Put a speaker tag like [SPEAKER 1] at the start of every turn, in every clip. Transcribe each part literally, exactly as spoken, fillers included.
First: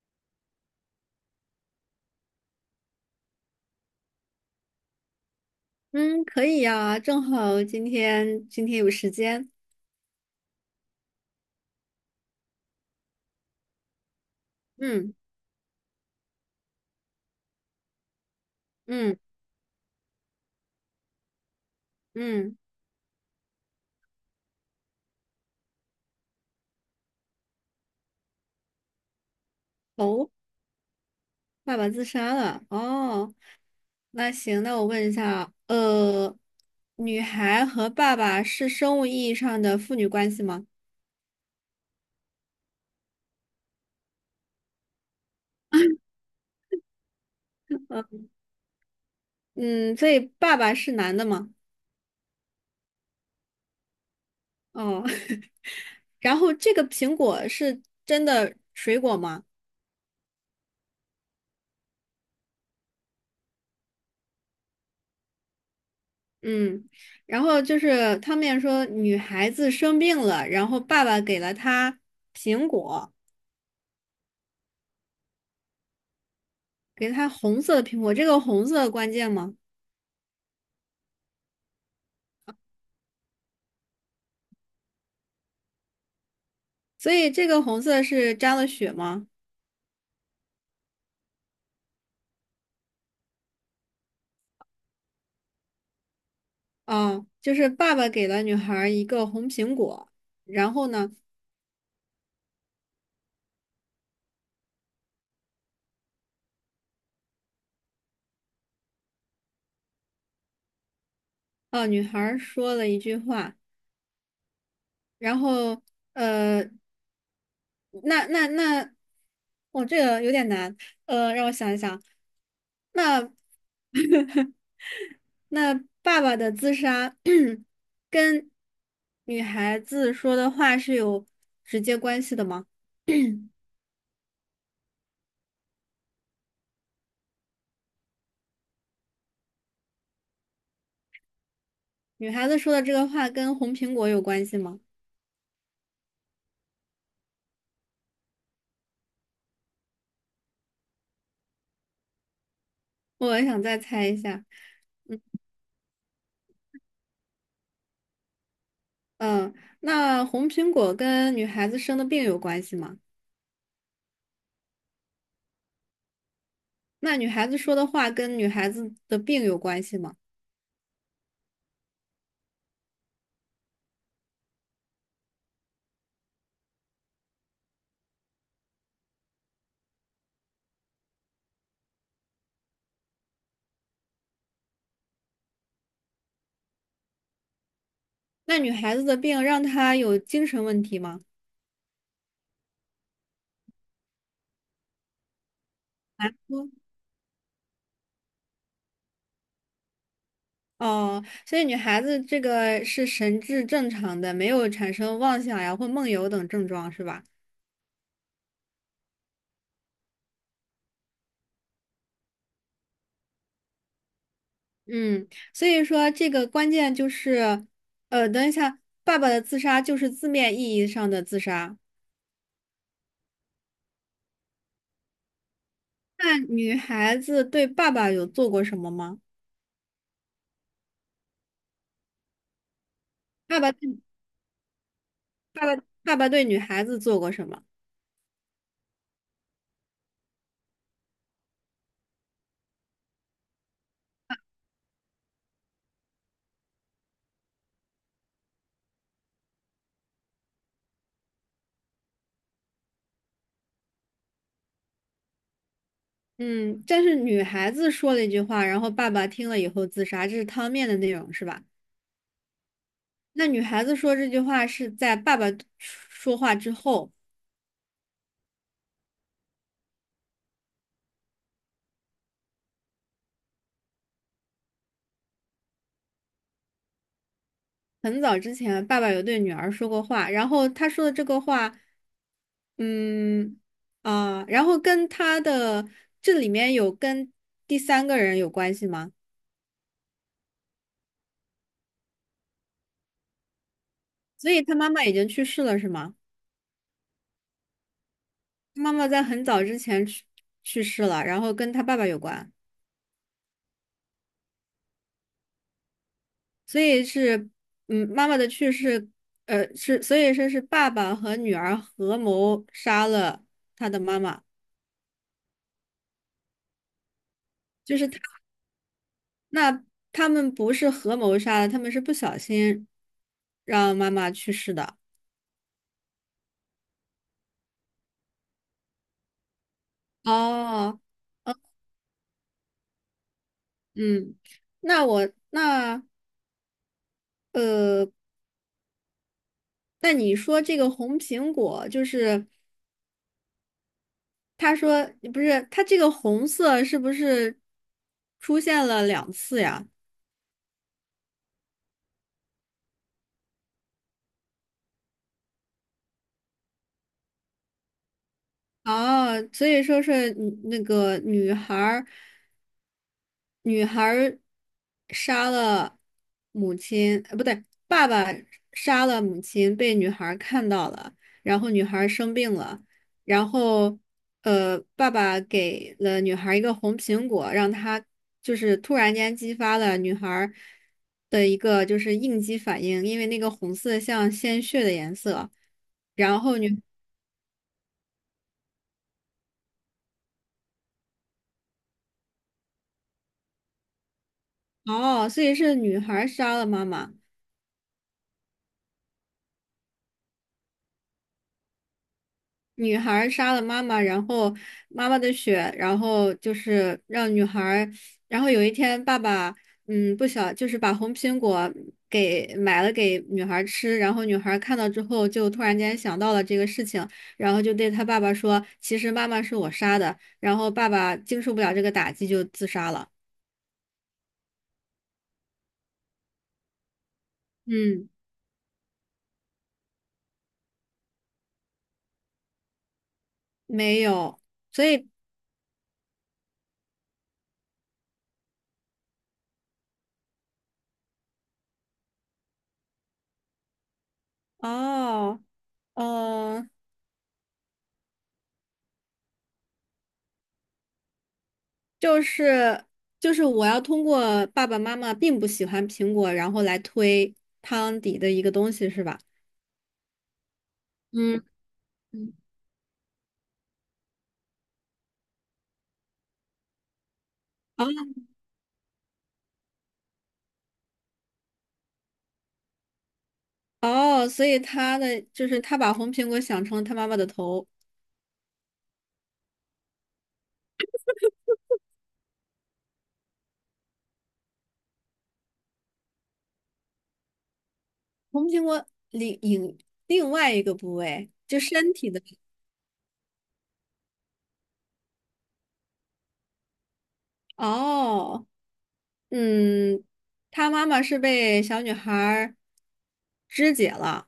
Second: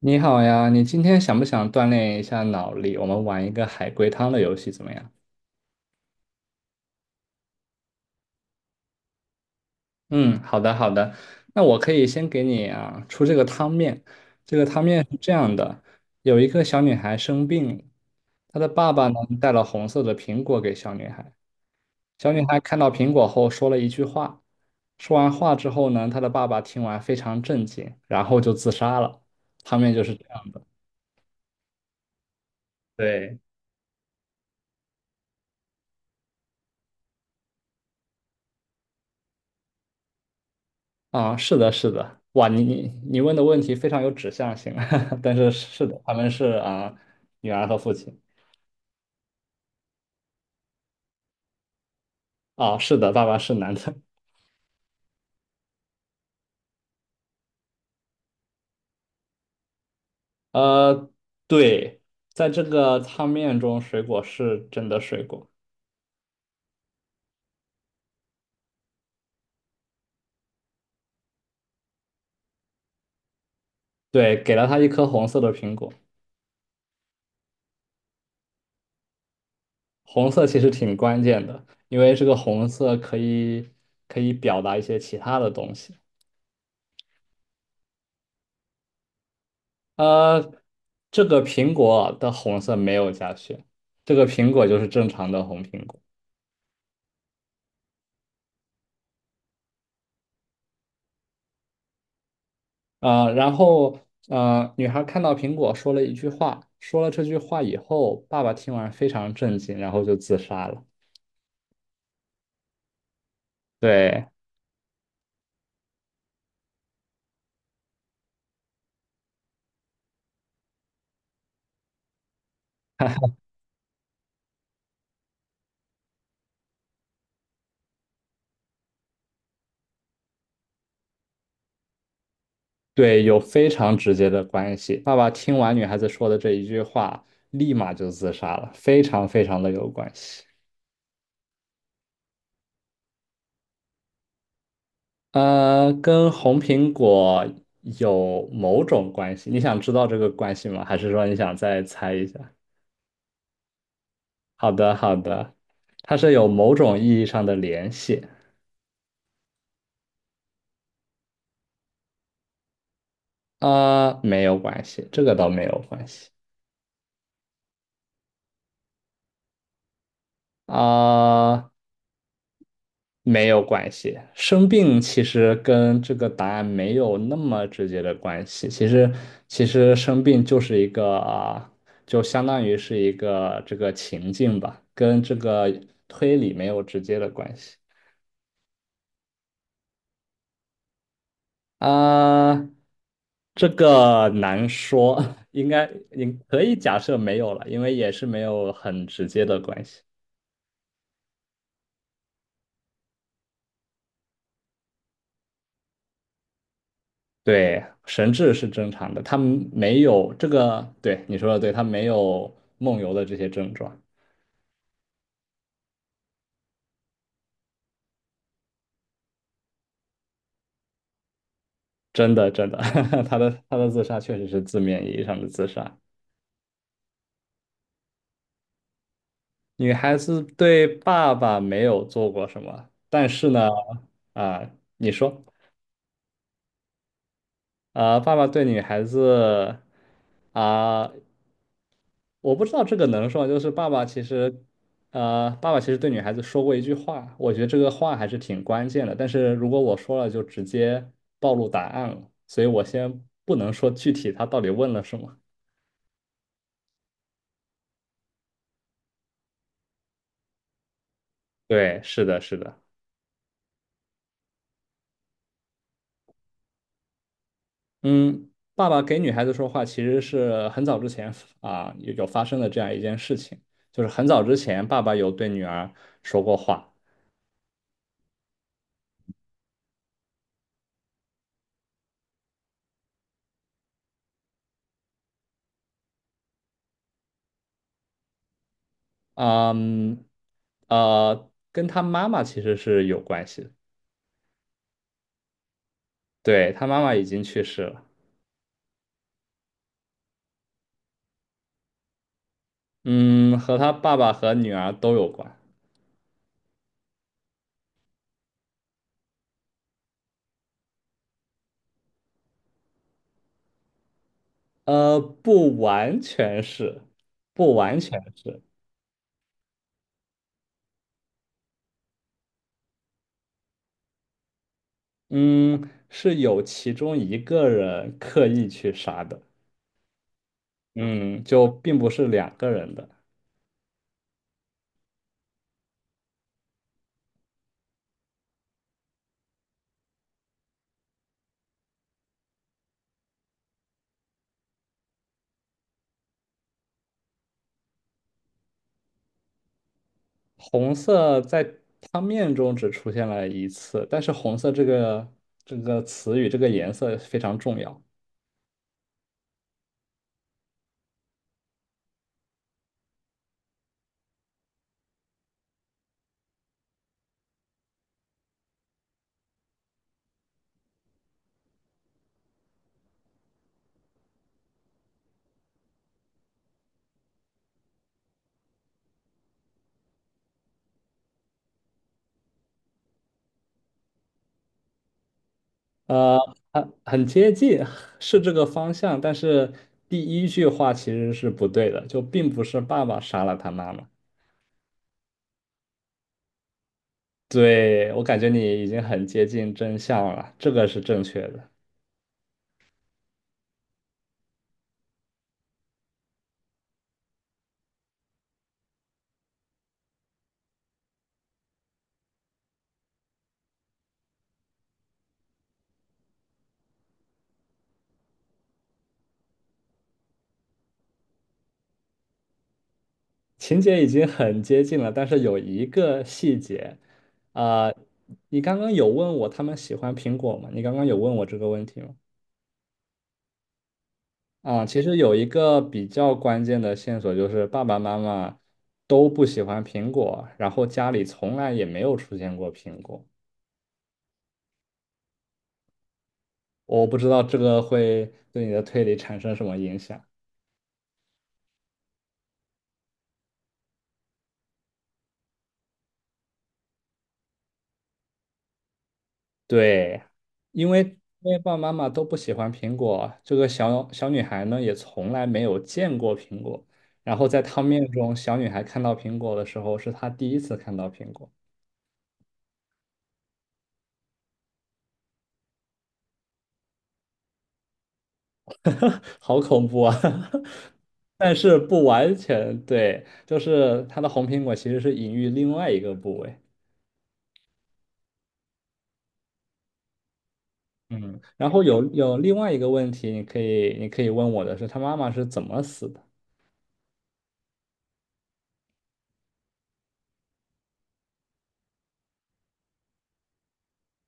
[SPEAKER 1] 你好呀，你今天想不想锻炼一下脑力？我们玩一个海龟汤的游戏怎么样？
[SPEAKER 2] 嗯，可以呀，正好今天今天有时间。
[SPEAKER 1] 嗯，好的好的。那我可以先给你啊出这个汤面。这个汤面
[SPEAKER 2] 嗯
[SPEAKER 1] 是这样的：有一个小女孩生病了，她的爸爸呢
[SPEAKER 2] 嗯
[SPEAKER 1] 带了红色的苹果给小女孩。小女
[SPEAKER 2] 嗯，
[SPEAKER 1] 孩看到苹果后说了一句话，说完话之后呢，她的爸爸听完非常震惊，然后就自杀了。汤面就是这
[SPEAKER 2] 哦，
[SPEAKER 1] 样的。
[SPEAKER 2] 爸爸自杀了。哦，
[SPEAKER 1] 对。
[SPEAKER 2] 那行，那我问一下，呃，女孩和爸爸是生物意义上的父女关系吗？
[SPEAKER 1] 啊，是的，是的，哇，你你你问的问题非常有指向性，但是是的，他们是啊、女儿和父
[SPEAKER 2] 呃，
[SPEAKER 1] 亲。
[SPEAKER 2] 嗯，所以爸爸是男的吗？
[SPEAKER 1] 啊，是的，爸爸是男的。
[SPEAKER 2] 哦，然后这个苹果是真的水果吗？
[SPEAKER 1] 呃，对，在这个汤面中，水果是真的水果。
[SPEAKER 2] 嗯，然后就是他们也说女孩子生病了，然后爸爸给了她苹果。
[SPEAKER 1] 对，给了他一颗红色的苹果。
[SPEAKER 2] 给它红色的苹果，这个红色关键吗？
[SPEAKER 1] 红色其实挺关键的，因为这个红色可以可以表达一些其他的东西。
[SPEAKER 2] 所以这个红色是沾了血吗？
[SPEAKER 1] 呃，这个苹果的红色没有加血，这个苹果就是正常的红苹果。
[SPEAKER 2] 啊，就是爸爸给了女孩一个红苹果，然后呢，
[SPEAKER 1] 呃，然后呃，女孩看到苹果说了一句话，说了这句话以后，爸爸听完非常震惊，然后就自杀了。
[SPEAKER 2] 啊，女孩说了一句话，
[SPEAKER 1] 对。
[SPEAKER 2] 然后呃，那那那，哦，这个有点难，呃，让我想一想，那 那爸爸的自杀 跟女孩子说的话是有直接关系的吗？
[SPEAKER 1] 对，有非常直接的关系。爸爸听完女孩子说的这一句话，立马就自杀了，非常非常的有关系。
[SPEAKER 2] 女孩子说的这个话跟红苹果有关系吗？
[SPEAKER 1] 呃，跟红苹果有某种关系，你想知道这个关系吗？还是说你想再猜一下？
[SPEAKER 2] 我想再猜一下。
[SPEAKER 1] 好的，好的，它是有某种意义上的联系。
[SPEAKER 2] 嗯，那红苹果跟女孩子生的病有关系吗？
[SPEAKER 1] 啊，没有关系，这个倒没有关系。
[SPEAKER 2] 那女孩子说的话跟女孩子的病有关系吗？
[SPEAKER 1] 啊，没有关系。生病其实跟这个答案没有那么直接的关系。其实，其实生病就是一个啊，就相当于是一个这个情境吧，跟这个推理没有直接的关系。
[SPEAKER 2] 那女孩子的病让她有精神问题吗？
[SPEAKER 1] 啊，这个难说，应该你
[SPEAKER 2] 难
[SPEAKER 1] 可
[SPEAKER 2] 说。
[SPEAKER 1] 以假设没有了，因为也是没有很直接的关系。
[SPEAKER 2] 哦，所以女孩子这个是神志正常的，没有产生妄想呀或梦游等症状，是吧？
[SPEAKER 1] 对，神志是正常的，他们没有这个，对，你说的对，他没有梦游的这些症状。
[SPEAKER 2] 嗯，所以说这个关键就是，呃，等一下，爸爸的自杀就是字面意义上的自杀。
[SPEAKER 1] 真的真的，他的他的自杀确实是字面意义上的自杀。
[SPEAKER 2] 那女孩子对爸爸有做过什么吗？
[SPEAKER 1] 女孩子对爸爸没有做过什么，但是
[SPEAKER 2] 爸
[SPEAKER 1] 呢，
[SPEAKER 2] 爸对
[SPEAKER 1] 啊、你说。
[SPEAKER 2] 爸爸对女孩子做过什么？
[SPEAKER 1] 啊、爸爸对女孩子啊、我不知道这个能说吗，就是爸爸其实，呃，爸爸其实对女孩子说过一句话，我觉得这个话还是挺关键的。但是如果我说了，就直接暴露答案了，所以我先不能说具体他到底问了什么。
[SPEAKER 2] 嗯，但是女孩子说了一句话，然后爸爸听了以后自杀，这是汤面的内容是吧？
[SPEAKER 1] 对，是的，是的。
[SPEAKER 2] 那女孩子说这句话是在爸爸说话之后，
[SPEAKER 1] 嗯，爸爸给女孩子说话其实是很早之前啊，有有发生的这样一件事情，就是很早之前爸爸有对女儿说过话。
[SPEAKER 2] 很早之前，爸爸有对女儿说过话，然后他说的这个话，嗯，啊，然后跟他的这里面有跟第三个人有关系吗？
[SPEAKER 1] 嗯，呃，跟他妈妈其实是有关系的。
[SPEAKER 2] 所以他妈妈已经去世了是吗？
[SPEAKER 1] 对，他妈妈已经去世了。
[SPEAKER 2] 妈妈在很早之前去去世了，然后跟他爸爸有关，
[SPEAKER 1] 嗯，和他爸爸和女儿都有关。
[SPEAKER 2] 所以是，嗯，妈妈的去世，呃，是，所以说是爸爸和女儿合谋杀了他的妈妈，
[SPEAKER 1] 呃，不完全是，不
[SPEAKER 2] 就
[SPEAKER 1] 完
[SPEAKER 2] 是他，
[SPEAKER 1] 全是。
[SPEAKER 2] 那他们不是合谋杀的，他们是不小心让妈妈去世的。
[SPEAKER 1] 嗯，是有其中一个人刻意去杀的。
[SPEAKER 2] 哦，
[SPEAKER 1] 嗯，就并不是两个人的。
[SPEAKER 2] 嗯，那我那呃，那你说这个红苹果就是。他说不是，他这个红色是不是出现了两次呀？
[SPEAKER 1] 红色在他面中只出现了一次，但是红色这个这个词语这个颜色非常重要。
[SPEAKER 2] 哦，所以说是女那个女孩儿，女孩儿杀了母亲，呃，不对，爸爸杀了母亲，被女孩儿看到了，然后女孩儿生病了，然后呃，爸爸给了女孩儿一个红苹果，让她就是突然间激发了女孩儿的一个就是应激反应，因为那个红色像鲜血的颜色，
[SPEAKER 1] 呃，
[SPEAKER 2] 然后女，
[SPEAKER 1] 很很接近，是这个方向，但是第一句话其实是不对的，就并不是爸爸杀了他妈妈。
[SPEAKER 2] 哦，所以是女孩儿杀了妈妈。
[SPEAKER 1] 对，我感觉你已经很接近真相了，这个是正确的。
[SPEAKER 2] 女孩儿杀了妈妈，然后妈妈的血，然后就是让女孩儿然后有一天爸爸，嗯，不小，就是把红苹果给买了给女孩儿吃，然后女孩儿看到之后就突然间想到了这个事情，然后就对她爸爸说，其实妈妈是我杀的，然后爸爸经受不了这个打击就自杀了。
[SPEAKER 1] 情节已经很接近了，但是有一个细节。啊、
[SPEAKER 2] 嗯，
[SPEAKER 1] 你刚刚有问我他们喜欢苹果吗？你刚刚有问我这个问题吗？
[SPEAKER 2] 没有，
[SPEAKER 1] 啊、
[SPEAKER 2] 所
[SPEAKER 1] 其
[SPEAKER 2] 以
[SPEAKER 1] 实有一个比较关键的线索就是爸爸妈妈都不喜欢苹果，然后家里从来也没有出现过苹果。
[SPEAKER 2] 哦，哦。
[SPEAKER 1] 我不知道这个会对你的推理产生什么影响。
[SPEAKER 2] 就是就是我要通过爸爸妈妈并不喜欢苹果，然后来推汤底的一个东西，是吧？
[SPEAKER 1] 对，因为
[SPEAKER 2] 嗯
[SPEAKER 1] 因为爸爸妈妈都
[SPEAKER 2] 嗯，
[SPEAKER 1] 不喜欢苹果，这个小小女孩呢也从来没有见过苹果。然后在汤
[SPEAKER 2] 哦
[SPEAKER 1] 面中，小女孩看到苹果的时候，是她第一次看到苹果。
[SPEAKER 2] 哦，所以他的就是他把红苹果想成了他妈妈的头，
[SPEAKER 1] 好恐怖啊！但是不完全对，就是它的红苹果其实是隐喻另外一个部位。
[SPEAKER 2] 红苹果另另另外一个部位，
[SPEAKER 1] 嗯，
[SPEAKER 2] 就
[SPEAKER 1] 然后
[SPEAKER 2] 身
[SPEAKER 1] 有
[SPEAKER 2] 体的。
[SPEAKER 1] 有另外一个问题，你可以你可以问我的是，她妈妈是怎么死的？
[SPEAKER 2] 哦，嗯，他妈妈是被小女孩儿肢解了。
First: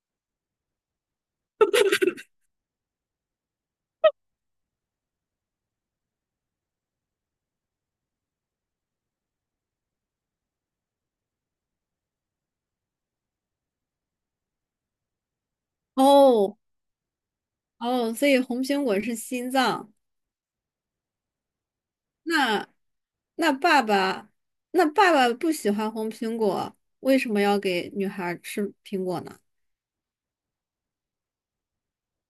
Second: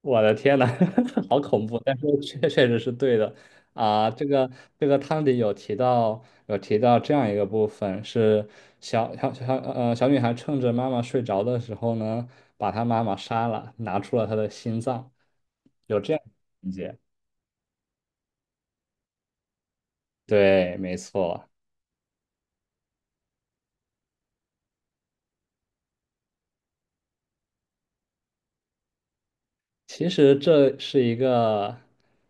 [SPEAKER 1] 我的天呐，好恐怖！但是确 确实是对的啊。这个这个汤里有提到有提到这样一个部分是小小小呃小女孩趁着妈妈睡着的时候呢，把她妈妈杀了，拿出了她的心脏，有这样
[SPEAKER 2] 哦
[SPEAKER 1] 一节。
[SPEAKER 2] 哦，所以红苹果是心脏。
[SPEAKER 1] 对，没错。
[SPEAKER 2] 那那爸爸，那爸爸不喜欢红苹果，为什么要给女孩儿吃苹果呢？
[SPEAKER 1] 其实这是一个，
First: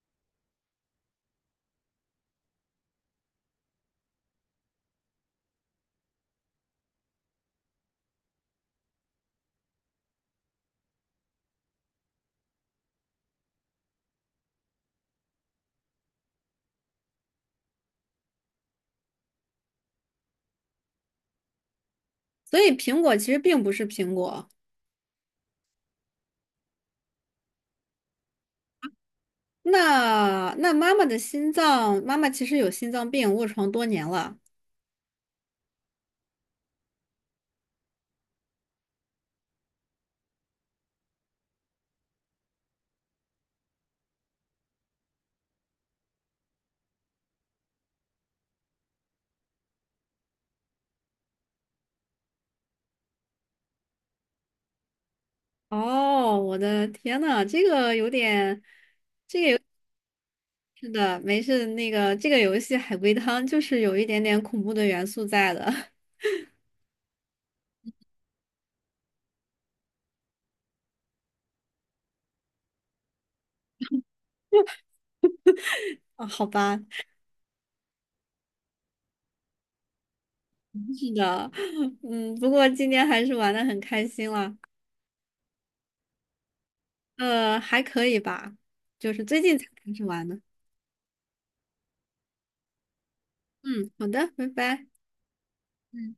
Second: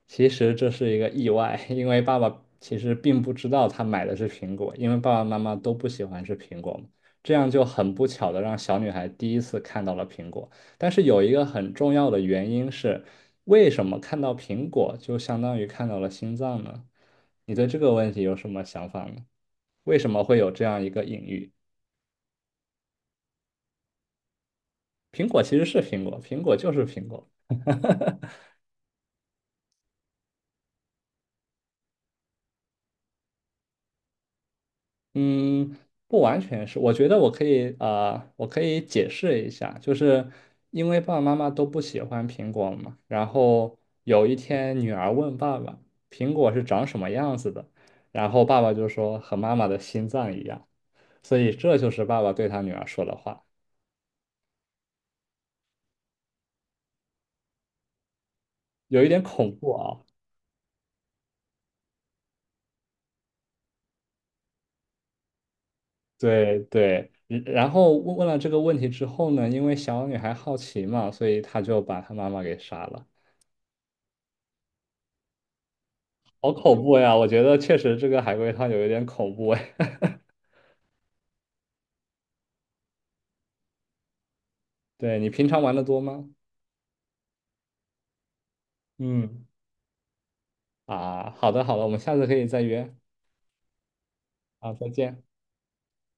[SPEAKER 1] 其实这是一个意外，因为爸爸其实并不知道他买的是苹果，因为爸爸妈妈都不喜欢吃苹果嘛，这样就很不巧的让小女孩第一次看到了苹果。但是有一个很重要的原因是，为什么看到苹果就相当于看到了心脏呢？你对这个问题有什么想法呢？为什么会有这样一个隐喻？
[SPEAKER 2] 所以苹果其实并不是苹果。
[SPEAKER 1] 苹果其实是苹果，苹果就是苹果。
[SPEAKER 2] 那那妈妈的心脏，妈妈其实有心脏病，卧床多年了。
[SPEAKER 1] 嗯，不完全是，我觉得我可以，呃，我可以解释一下，就是因为爸爸妈妈都不喜欢苹果嘛，然后有一天女儿问爸爸，苹果是长什么样子的，然后爸爸就说和妈妈的心脏一样，所以这就是爸爸对他女儿说的话。
[SPEAKER 2] 哦，我的天呐，这个有点，
[SPEAKER 1] 有一点恐怖啊。
[SPEAKER 2] 是的，没事，那个这个游戏海龟汤就是有一点点恐怖的元素在的。
[SPEAKER 1] 对对，嗯然后问问了这个问题之后呢，因为小女孩好奇嘛，所以她就把她妈妈给杀了。
[SPEAKER 2] 啊，好
[SPEAKER 1] 好
[SPEAKER 2] 吧，
[SPEAKER 1] 恐怖呀！我觉得确实这个海龟汤有一点恐怖哎。
[SPEAKER 2] 是的，嗯，不过今天还是玩的很开心了。
[SPEAKER 1] 对，你平常玩的多吗？
[SPEAKER 2] 呃，还可以吧，就是最
[SPEAKER 1] 嗯，
[SPEAKER 2] 近才开始玩的。
[SPEAKER 1] 啊，好的好的，我们下次可以再约。
[SPEAKER 2] 嗯，好的，拜
[SPEAKER 1] 好，
[SPEAKER 2] 拜。
[SPEAKER 1] 再见。
[SPEAKER 2] 嗯。